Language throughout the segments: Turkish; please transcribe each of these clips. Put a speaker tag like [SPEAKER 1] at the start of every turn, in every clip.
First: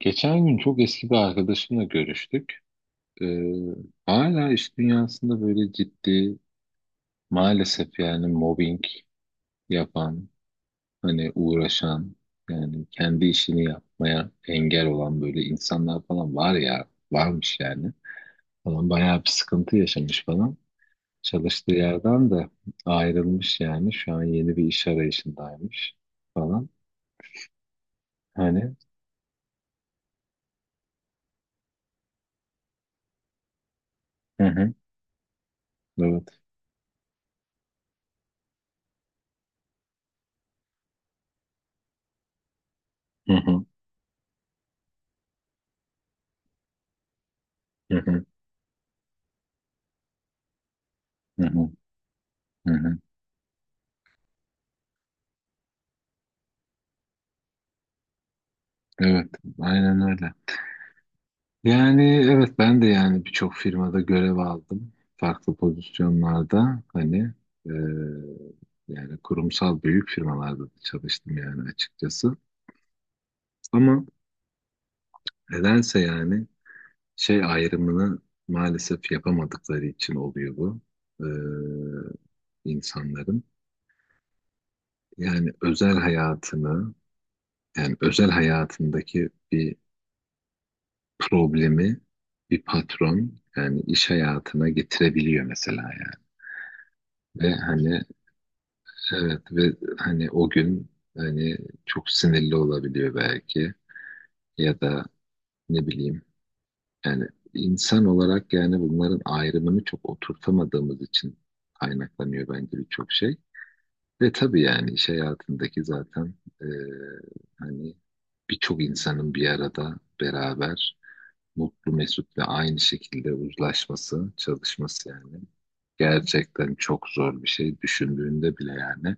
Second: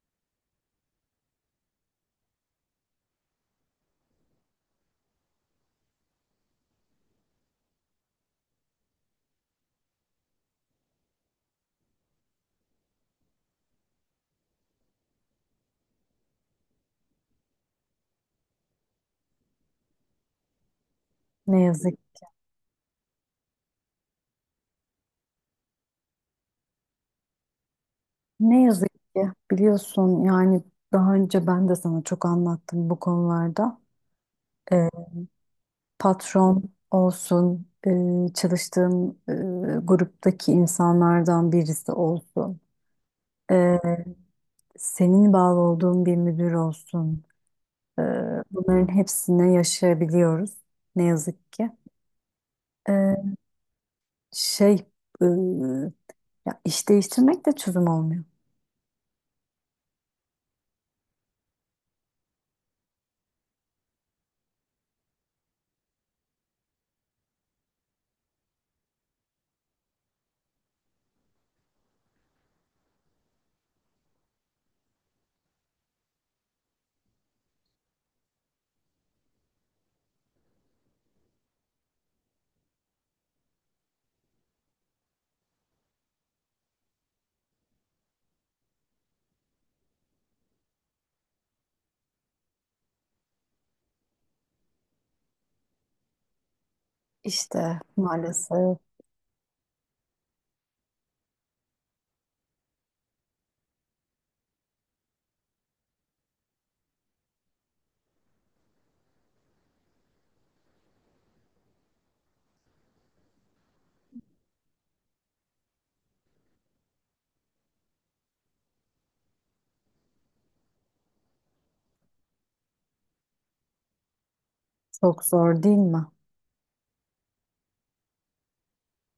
[SPEAKER 1] Geçen gün çok eski bir arkadaşımla görüştük. Ee, hala iş dünyasında böyle ciddi maalesef yani mobbing yapan, hani uğraşan, yani kendi işini yapmaya engel olan böyle insanlar falan var ya, varmış yani. Falan bayağı bir sıkıntı yaşamış falan.
[SPEAKER 2] Ne
[SPEAKER 1] Çalıştığı
[SPEAKER 2] yazık,
[SPEAKER 1] yerden de ayrılmış yani. Şu an yeni bir iş arayışındaymış falan.
[SPEAKER 2] Ne
[SPEAKER 1] Hani
[SPEAKER 2] yazık ki biliyorsun yani daha önce ben de sana çok anlattım bu konularda.
[SPEAKER 1] hı hı,
[SPEAKER 2] Ee,
[SPEAKER 1] evet.
[SPEAKER 2] patron olsun, çalıştığın gruptaki insanlardan birisi olsun,
[SPEAKER 1] Hı hı,
[SPEAKER 2] e, senin bağlı olduğun bir müdür olsun.
[SPEAKER 1] hı
[SPEAKER 2] e,
[SPEAKER 1] hı,
[SPEAKER 2] bunların hepsine yaşayabiliyoruz ne
[SPEAKER 1] hı
[SPEAKER 2] yazık
[SPEAKER 1] hı,
[SPEAKER 2] ki.
[SPEAKER 1] hı hı.
[SPEAKER 2] E, şey, e, ya iş değiştirmek de çözüm olmuyor.
[SPEAKER 1] Evet, aynen öyle. Yani evet ben de yani birçok firmada görev aldım. Farklı pozisyonlarda hani e, yani kurumsal büyük firmalarda da çalıştım yani açıkçası. Ama nedense yani şey ayrımını maalesef yapamadıkları için oluyor bu e, insanların. Yani özel hayatını yani özel hayatındaki bir problemi bir patron yani iş hayatına getirebiliyor mesela yani. Ve
[SPEAKER 2] İşte
[SPEAKER 1] hani
[SPEAKER 2] maalesef
[SPEAKER 1] Evet, ve hani o gün hani çok sinirli olabiliyor belki ya da ne bileyim yani insan olarak yani bunların ayrımını çok oturtamadığımız için kaynaklanıyor bence birçok şey. Ve tabii yani iş hayatındaki zaten e, hani birçok insanın bir arada beraber mutlu mesut ve aynı şekilde uzlaşması, çalışması
[SPEAKER 2] çok
[SPEAKER 1] yani
[SPEAKER 2] zor değil mi?
[SPEAKER 1] gerçekten çok zor bir şey düşündüğünde bile yani.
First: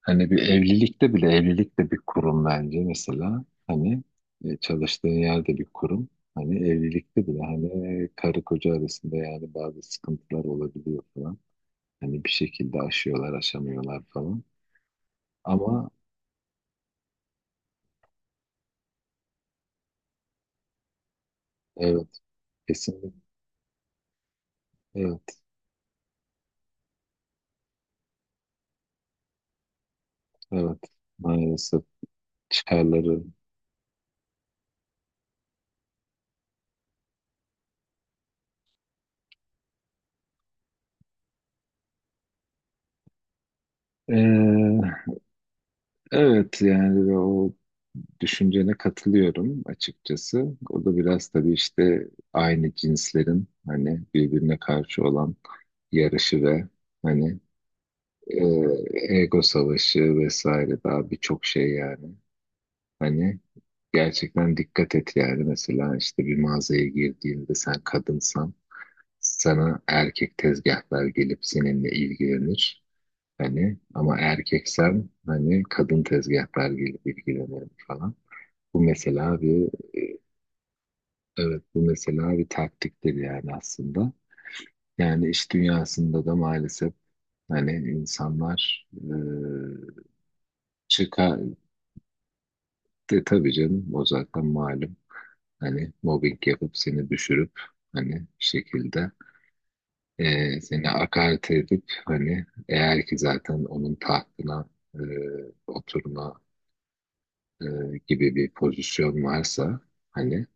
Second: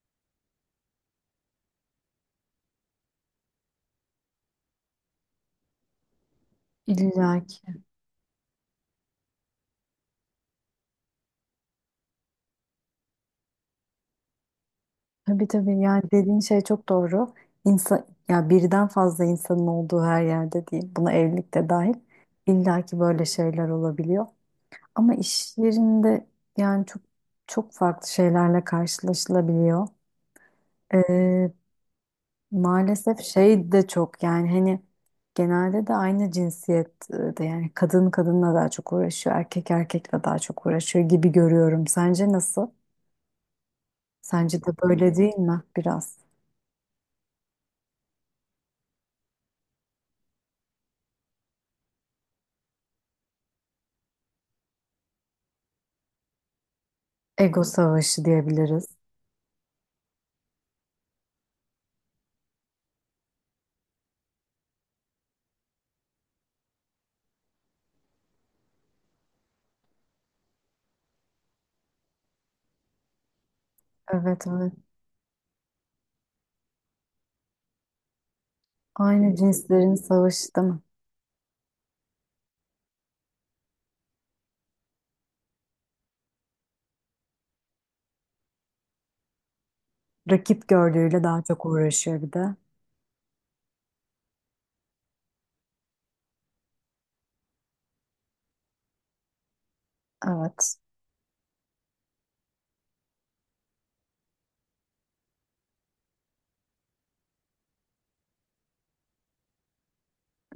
[SPEAKER 1] Hani bir evlilikte bile evlilik de bir kurum bence mesela. Hani çalıştığın yerde bir kurum. Hani evlilikte bile
[SPEAKER 2] İlla ki.
[SPEAKER 1] hani karı koca arasında yani bazı sıkıntılar olabiliyor falan. Hani bir şekilde aşıyorlar, aşamıyorlar falan.
[SPEAKER 2] Tabii tabii,
[SPEAKER 1] Ama
[SPEAKER 2] yani dediğin şey çok doğru. İnsan, ya birden fazla insanın olduğu her yerde değil. Buna evlilik de dahil.
[SPEAKER 1] evet,
[SPEAKER 2] İllaki ki
[SPEAKER 1] kesinlikle.
[SPEAKER 2] böyle şeyler olabiliyor. Ama
[SPEAKER 1] Evet,
[SPEAKER 2] iş yerinde yani çok çok farklı şeylerle karşılaşılabiliyor.
[SPEAKER 1] evet.
[SPEAKER 2] Ee,
[SPEAKER 1] Maalesef
[SPEAKER 2] maalesef
[SPEAKER 1] çıkarları.
[SPEAKER 2] şey de çok yani hani genelde de aynı cinsiyette, yani kadın kadınla daha çok uğraşıyor, erkek erkekle daha çok uğraşıyor gibi görüyorum. Sence nasıl? Sence de böyle değil mi biraz?
[SPEAKER 1] Evet yani o düşüncene katılıyorum açıkçası. O da biraz tabii işte aynı cinslerin hani birbirine karşı olan yarışı ve hani
[SPEAKER 2] Ego savaşı diyebiliriz.
[SPEAKER 1] ego savaşı vesaire daha birçok şey yani. Hani gerçekten dikkat et yani mesela işte bir mağazaya girdiğinde sen kadınsan sana erkek tezgahlar gelip seninle ilgilenir. Hani ama
[SPEAKER 2] Evet, evet.
[SPEAKER 1] erkeksen hani kadın tezgahlar gelip ilgilenir falan. Bu
[SPEAKER 2] Aynı
[SPEAKER 1] mesela bir
[SPEAKER 2] cinslerin savaşı değil mi?
[SPEAKER 1] evet bu mesela bir taktiktir yani aslında. Yani iş dünyasında da maalesef hani insanlar
[SPEAKER 2] Rakip gördüğüyle
[SPEAKER 1] çıkar
[SPEAKER 2] daha çok uğraşıyor bir de.
[SPEAKER 1] de tabii canım o zaten malum. Hani mobbing yapıp seni düşürüp hani bir şekilde
[SPEAKER 2] Evet.
[SPEAKER 1] seni hakaret edip hani eğer ki zaten onun tahtına e, oturma e, gibi bir pozisyon varsa hani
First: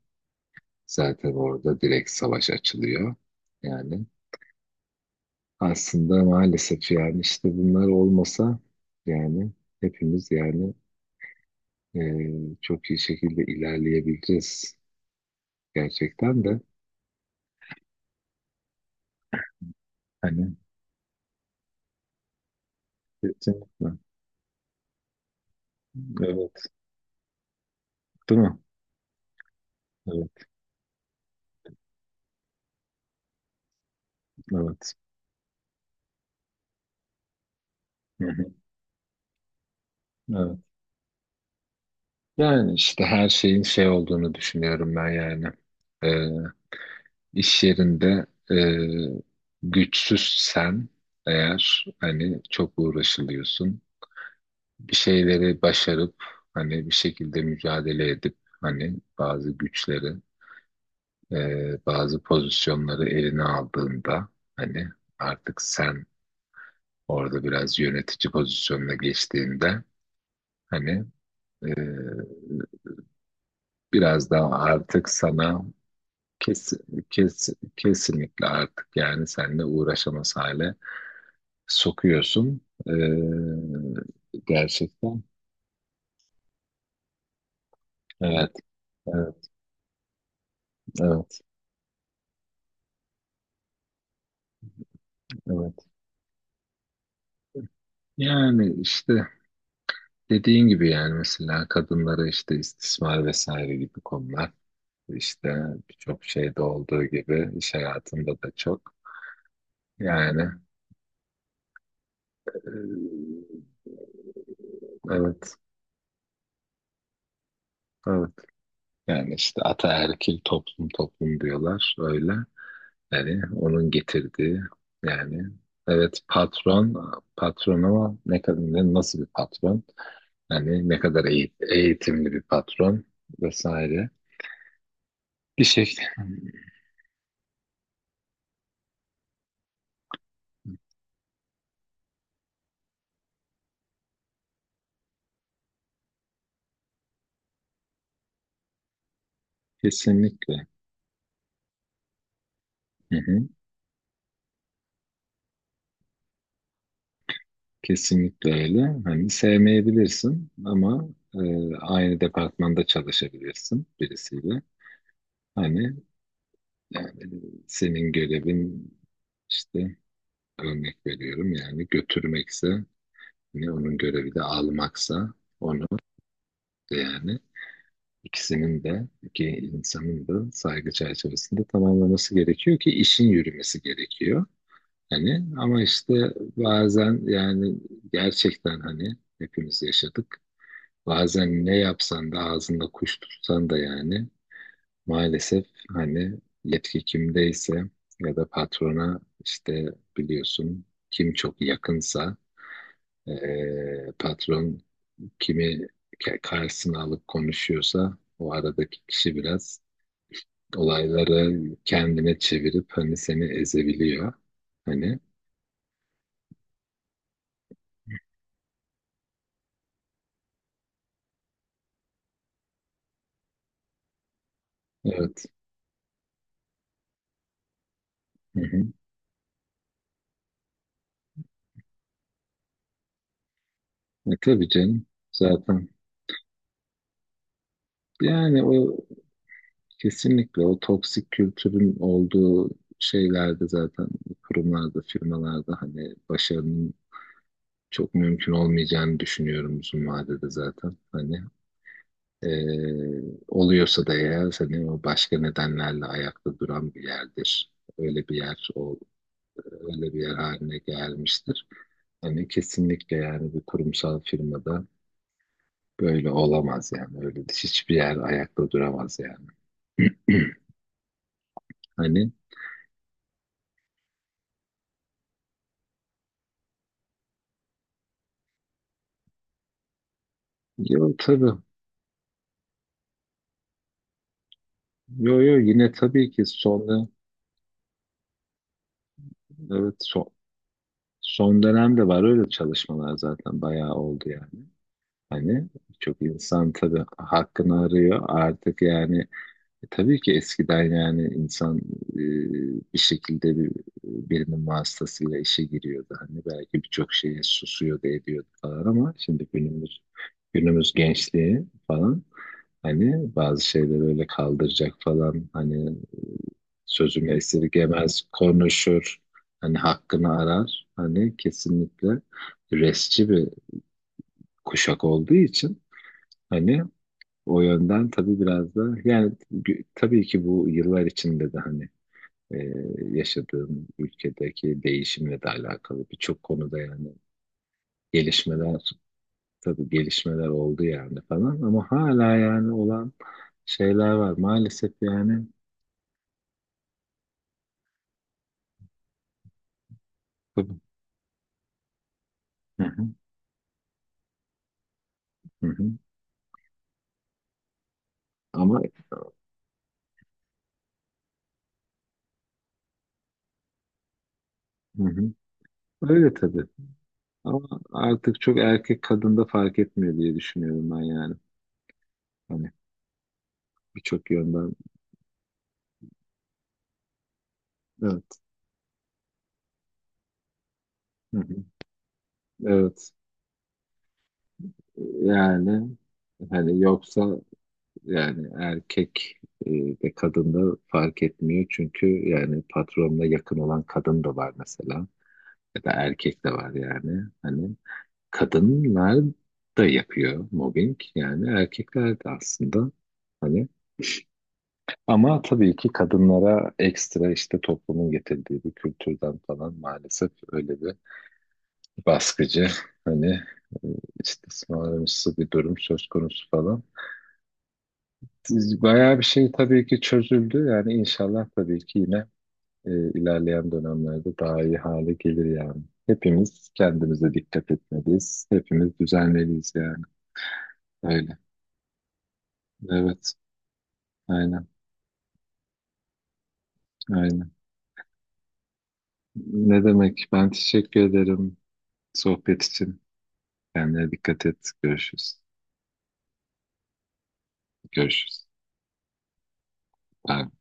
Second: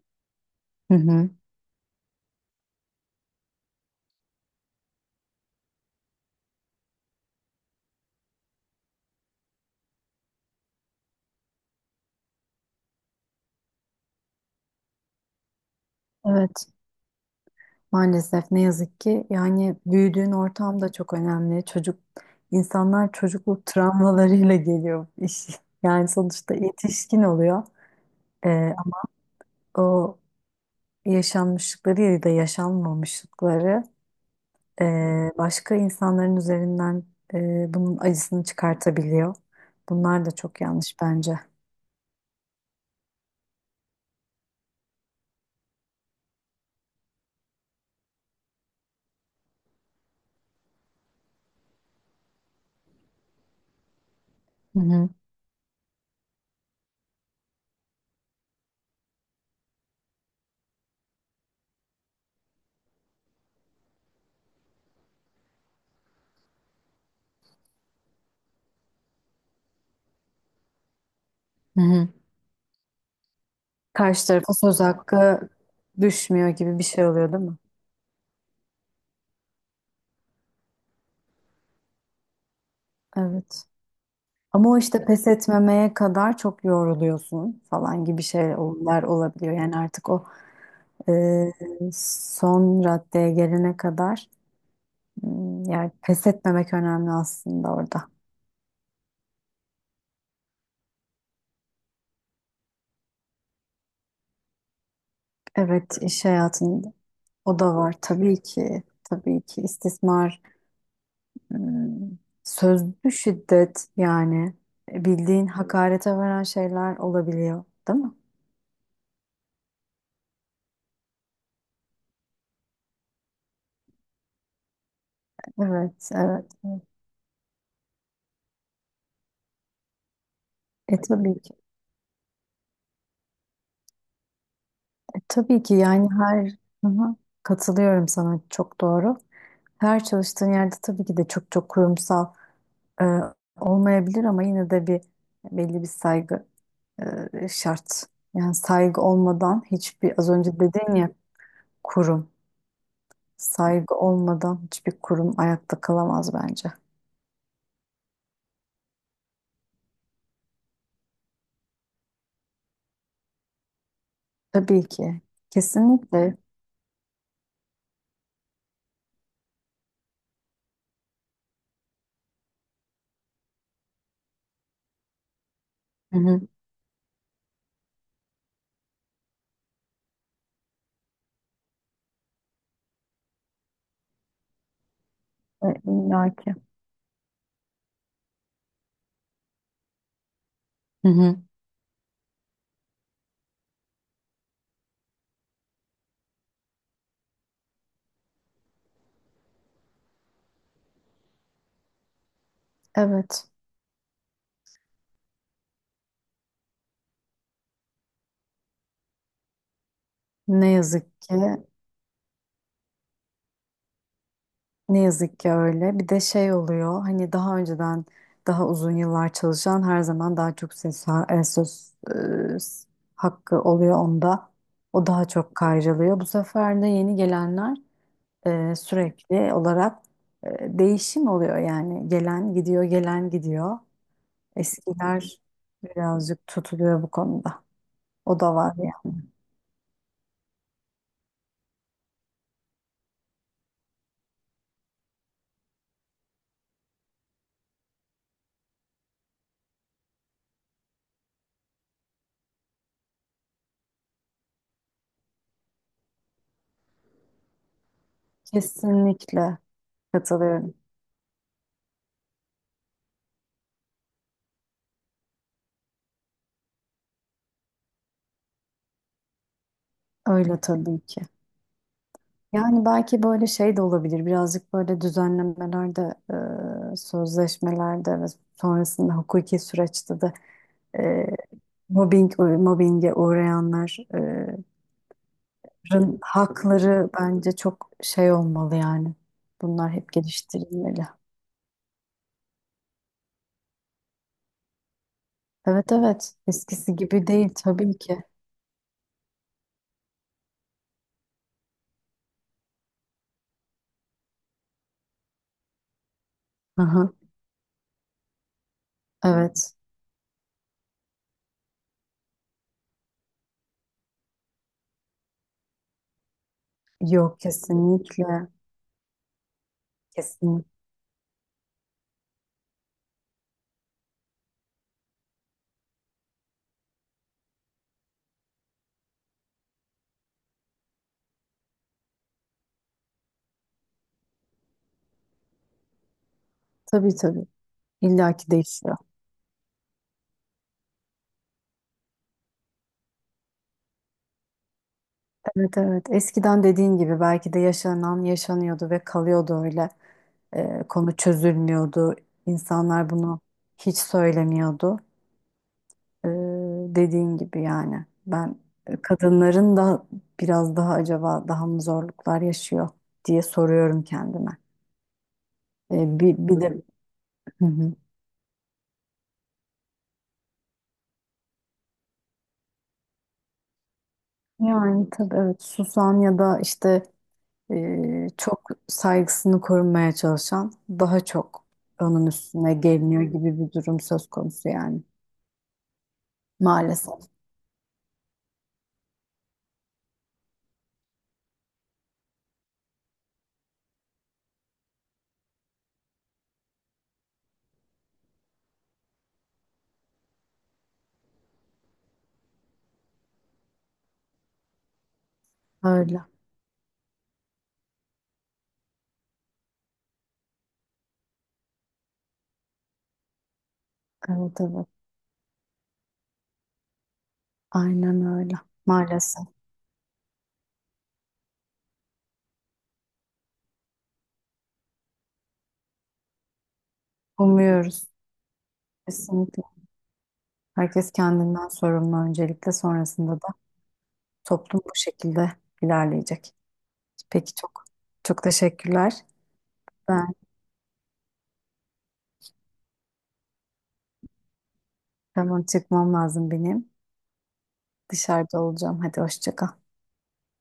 [SPEAKER 2] Hı hı.
[SPEAKER 1] zaten orada direkt savaş açılıyor. Yani aslında maalesef yani işte bunlar olmasa yani hepimiz yani çok iyi şekilde ilerleyebileceğiz gerçekten de
[SPEAKER 2] Evet. Maalesef, ne yazık ki yani büyüdüğün
[SPEAKER 1] hani
[SPEAKER 2] ortam da çok önemli. Çocuk insanlar çocukluk
[SPEAKER 1] kesinlikle.
[SPEAKER 2] travmalarıyla geliyor iş. Yani sonuçta
[SPEAKER 1] Evet,
[SPEAKER 2] yetişkin oluyor.
[SPEAKER 1] değil mi?
[SPEAKER 2] Ee, ama o
[SPEAKER 1] Evet,
[SPEAKER 2] yaşanmışlıkları ya da yaşanmamışlıkları
[SPEAKER 1] evet.
[SPEAKER 2] başka insanların üzerinden bunun
[SPEAKER 1] Hı
[SPEAKER 2] acısını
[SPEAKER 1] hı,
[SPEAKER 2] çıkartabiliyor. Bunlar da
[SPEAKER 1] evet.
[SPEAKER 2] çok yanlış bence.
[SPEAKER 1] Yani işte her şeyin şey olduğunu düşünüyorum ben yani. Eee iş yerinde güçsüzsen eğer hani çok uğraşılıyorsun.
[SPEAKER 2] Hı
[SPEAKER 1] Bir
[SPEAKER 2] hı.
[SPEAKER 1] şeyleri başarıp hani bir şekilde mücadele edip hani bazı güçleri bazı pozisyonları eline aldığında hani artık sen orada biraz yönetici pozisyonuna geçtiğinde hani e,
[SPEAKER 2] Hı hı. Karşı
[SPEAKER 1] biraz daha
[SPEAKER 2] tarafa söz
[SPEAKER 1] artık
[SPEAKER 2] hakkı
[SPEAKER 1] sana
[SPEAKER 2] düşmüyor
[SPEAKER 1] kes,
[SPEAKER 2] gibi bir şey oluyor değil
[SPEAKER 1] kes,
[SPEAKER 2] mi?
[SPEAKER 1] kesinlikle artık yani seninle uğraşamaz hale sokuyorsun. E,
[SPEAKER 2] Evet. Ama o işte
[SPEAKER 1] Gerçekten.
[SPEAKER 2] pes etmemeye kadar çok yoruluyorsun falan gibi
[SPEAKER 1] Evet,
[SPEAKER 2] şeyler
[SPEAKER 1] evet,
[SPEAKER 2] olabiliyor. Yani artık o e,
[SPEAKER 1] evet,
[SPEAKER 2] son raddeye gelene kadar
[SPEAKER 1] evet.
[SPEAKER 2] yani pes etmemek önemli aslında orada.
[SPEAKER 1] Yani işte. Dediğin gibi yani mesela kadınlara işte istismar vesaire gibi konular işte
[SPEAKER 2] Evet,
[SPEAKER 1] birçok
[SPEAKER 2] iş
[SPEAKER 1] şeyde
[SPEAKER 2] hayatında
[SPEAKER 1] olduğu gibi
[SPEAKER 2] o
[SPEAKER 1] iş
[SPEAKER 2] da var
[SPEAKER 1] hayatında
[SPEAKER 2] tabii
[SPEAKER 1] da
[SPEAKER 2] ki.
[SPEAKER 1] çok
[SPEAKER 2] Tabii ki istismar,
[SPEAKER 1] yani
[SPEAKER 2] m,
[SPEAKER 1] e,
[SPEAKER 2] sözlü şiddet, yani bildiğin
[SPEAKER 1] evet
[SPEAKER 2] hakarete varan şeyler olabiliyor, değil mi?
[SPEAKER 1] evet yani işte ataerkil toplum toplum diyorlar öyle yani onun getirdiği yani
[SPEAKER 2] Evet,
[SPEAKER 1] evet
[SPEAKER 2] evet. Evet.
[SPEAKER 1] patron patron ama ne kadar nasıl bir patron yani
[SPEAKER 2] E
[SPEAKER 1] ne kadar
[SPEAKER 2] tabii ki.
[SPEAKER 1] eğitimli bir patron vesaire
[SPEAKER 2] Tabii
[SPEAKER 1] bir
[SPEAKER 2] ki
[SPEAKER 1] şekilde
[SPEAKER 2] yani Hı-hı. Katılıyorum sana, çok doğru. Her çalıştığın yerde tabii ki de çok çok kurumsal e, olmayabilir, ama yine de bir belli bir saygı şart. Yani saygı olmadan hiçbir az önce
[SPEAKER 1] kesinlikle.
[SPEAKER 2] dedin ya kurum.
[SPEAKER 1] Hı hı.
[SPEAKER 2] Saygı olmadan hiçbir kurum ayakta kalamaz bence.
[SPEAKER 1] Kesinlikle öyle. Hani sevmeyebilirsin ama aynı departmanda çalışabilirsin birisiyle.
[SPEAKER 2] Tabii ki.
[SPEAKER 1] Hani
[SPEAKER 2] Kesinlikle.
[SPEAKER 1] yani senin görevin işte örnek veriyorum yani götürmekse hani onun görevi de almaksa onu
[SPEAKER 2] Hı-hı.
[SPEAKER 1] da yani ikisinin de iki insanın da saygı çerçevesinde tamamlaması gerekiyor ki işin yürümesi gerekiyor. Hani ama işte
[SPEAKER 2] İllaki.
[SPEAKER 1] bazen yani gerçekten hani hepimiz yaşadık.
[SPEAKER 2] Hı-hı.
[SPEAKER 1] Bazen ne yapsan da ağzında kuş tutsan da yani maalesef hani yetki kimdeyse ya da patrona işte biliyorsun kim çok yakınsa
[SPEAKER 2] Evet.
[SPEAKER 1] patron kimi karşısına alıp konuşuyorsa o aradaki kişi biraz
[SPEAKER 2] Ne yazık ki.
[SPEAKER 1] olayları kendine çevirip hani seni ezebiliyor.
[SPEAKER 2] Ne
[SPEAKER 1] Hani
[SPEAKER 2] yazık ki öyle. Bir de şey oluyor. Hani daha önceden daha uzun yıllar çalışan her zaman daha çok söz e, s- hakkı oluyor onda. O daha
[SPEAKER 1] evet.
[SPEAKER 2] çok kayrılıyor. Bu sefer de yeni gelenler
[SPEAKER 1] Hı hı.
[SPEAKER 2] sürekli olarak değişim oluyor. Yani gelen gidiyor, gelen gidiyor.
[SPEAKER 1] Tabii canım
[SPEAKER 2] Eskiler
[SPEAKER 1] zaten
[SPEAKER 2] birazcık tutuluyor bu konuda. O da
[SPEAKER 1] yani o,
[SPEAKER 2] var yani.
[SPEAKER 1] kesinlikle o toksik kültürün olduğu şeylerde zaten kurumlarda, firmalarda hani başarının çok mümkün olmayacağını düşünüyorum uzun vadede zaten. Hani eee, oluyorsa da eğer hani o başka nedenlerle ayakta duran bir yerdir. Öyle bir yer, o
[SPEAKER 2] Kesinlikle
[SPEAKER 1] öyle bir yer
[SPEAKER 2] katılıyorum.
[SPEAKER 1] haline gelmiştir. Hani kesinlikle yani bir kurumsal firmada böyle olamaz yani. Öyle hiçbir yer ayakta duramaz yani.
[SPEAKER 2] Öyle tabii ki.
[SPEAKER 1] Hani
[SPEAKER 2] Yani belki böyle şey de olabilir. Birazcık böyle düzenlemelerde, sözleşmelerde ve sonrasında hukuki süreçte de
[SPEAKER 1] yok
[SPEAKER 2] e,
[SPEAKER 1] tabii.
[SPEAKER 2] mobbinge uğrayanların
[SPEAKER 1] Yo yo yine tabii ki sonda
[SPEAKER 2] hakları bence çok şey olmalı yani. Bunlar
[SPEAKER 1] evet,
[SPEAKER 2] hep geliştirilmeli.
[SPEAKER 1] son dönemde var öyle çalışmalar zaten bayağı oldu yani. Hani
[SPEAKER 2] Evet,
[SPEAKER 1] çok
[SPEAKER 2] evet.
[SPEAKER 1] insan
[SPEAKER 2] Eskisi
[SPEAKER 1] tabii
[SPEAKER 2] gibi değil
[SPEAKER 1] hakkını
[SPEAKER 2] tabii ki.
[SPEAKER 1] arıyor artık yani. Tabii ki eskiden yani insan e, bir şekilde bir, birinin vasıtasıyla işe giriyordu. Hani belki
[SPEAKER 2] Aha,
[SPEAKER 1] birçok şeye susuyordu ediyordu falan ama şimdi
[SPEAKER 2] evet.
[SPEAKER 1] günümüz günümüz gençliği falan. Hani bazı şeyleri öyle kaldıracak falan hani sözümü
[SPEAKER 2] Yok,
[SPEAKER 1] esirgemez,
[SPEAKER 2] kesinlikle.
[SPEAKER 1] konuşur, hani hakkını
[SPEAKER 2] Kesinlikle.
[SPEAKER 1] arar. Hani kesinlikle resci bir kuşak olduğu için hani o yönden tabii biraz da yani tabii ki bu yıllar içinde de hani e, yaşadığım ülkedeki değişimle de alakalı birçok konuda yani
[SPEAKER 2] Tabii, tabii. İlla ki
[SPEAKER 1] gelişmeler
[SPEAKER 2] değişiyor.
[SPEAKER 1] tabii gelişmeler oldu yani falan ama hala yani olan şeyler var maalesef yani.
[SPEAKER 2] Evet, evet. Eskiden dediğin gibi belki de yaşanan yaşanıyordu ve kalıyordu öyle.
[SPEAKER 1] Tabii.
[SPEAKER 2] Konu çözülmüyordu.
[SPEAKER 1] Hı hı,
[SPEAKER 2] İnsanlar bunu hiç söylemiyordu.
[SPEAKER 1] hı hı.
[SPEAKER 2] Ee, dediğin gibi yani. Ben
[SPEAKER 1] Ama
[SPEAKER 2] kadınların da biraz daha acaba daha mı zorluklar yaşıyor diye soruyorum kendime.
[SPEAKER 1] hı hı. Öyle
[SPEAKER 2] Bir
[SPEAKER 1] tabii.
[SPEAKER 2] de. Hı
[SPEAKER 1] Ama
[SPEAKER 2] hı.
[SPEAKER 1] artık çok erkek kadında fark etmiyor diye düşünüyorum ben yani. Hani birçok yönden.
[SPEAKER 2] Yani tabii, evet, susan ya da işte
[SPEAKER 1] Evet.
[SPEAKER 2] çok saygısını korumaya çalışan daha
[SPEAKER 1] Hı hı.
[SPEAKER 2] çok onun üstüne
[SPEAKER 1] Evet.
[SPEAKER 2] geliniyor gibi bir durum söz konusu yani.
[SPEAKER 1] Yani hani
[SPEAKER 2] Maalesef
[SPEAKER 1] yoksa yani erkek e, de kadında fark etmiyor. Çünkü yani patronla yakın olan kadın da var mesela. Ya da erkek de var yani. Hani kadınlar da yapıyor mobbing. Yani erkekler de aslında. Hani ama tabii ki
[SPEAKER 2] öyle.
[SPEAKER 1] kadınlara ekstra işte toplumun getirdiği bir kültürden falan maalesef öyle bir baskıcı hani e,
[SPEAKER 2] Evet, evet.
[SPEAKER 1] istismarımsı bir durum söz konusu falan.
[SPEAKER 2] Aynen öyle.
[SPEAKER 1] Bayağı bir
[SPEAKER 2] Maalesef.
[SPEAKER 1] şey tabii ki çözüldü yani inşallah tabii ki yine e, ilerleyen dönemlerde daha iyi hale gelir yani. Hepimiz kendimize dikkat
[SPEAKER 2] Umuyoruz.
[SPEAKER 1] etmeliyiz. Hepimiz
[SPEAKER 2] Kesinlikle.
[SPEAKER 1] düzenleliyiz yani.
[SPEAKER 2] Herkes
[SPEAKER 1] Öyle.
[SPEAKER 2] kendinden sorumlu öncelikle, sonrasında
[SPEAKER 1] Evet.
[SPEAKER 2] da
[SPEAKER 1] Aynen.
[SPEAKER 2] toplum bu şekilde ilerleyecek.
[SPEAKER 1] Aynen.
[SPEAKER 2] Peki, çok çok teşekkürler.
[SPEAKER 1] Ne
[SPEAKER 2] Ben
[SPEAKER 1] demek? Ben teşekkür ederim sohbet için. Kendine dikkat et. Görüşürüz.
[SPEAKER 2] tamam, çıkmam lazım benim.
[SPEAKER 1] Görüşürüz.
[SPEAKER 2] Dışarıda olacağım. Hadi, hoşça kal.
[SPEAKER 1] Bay bay.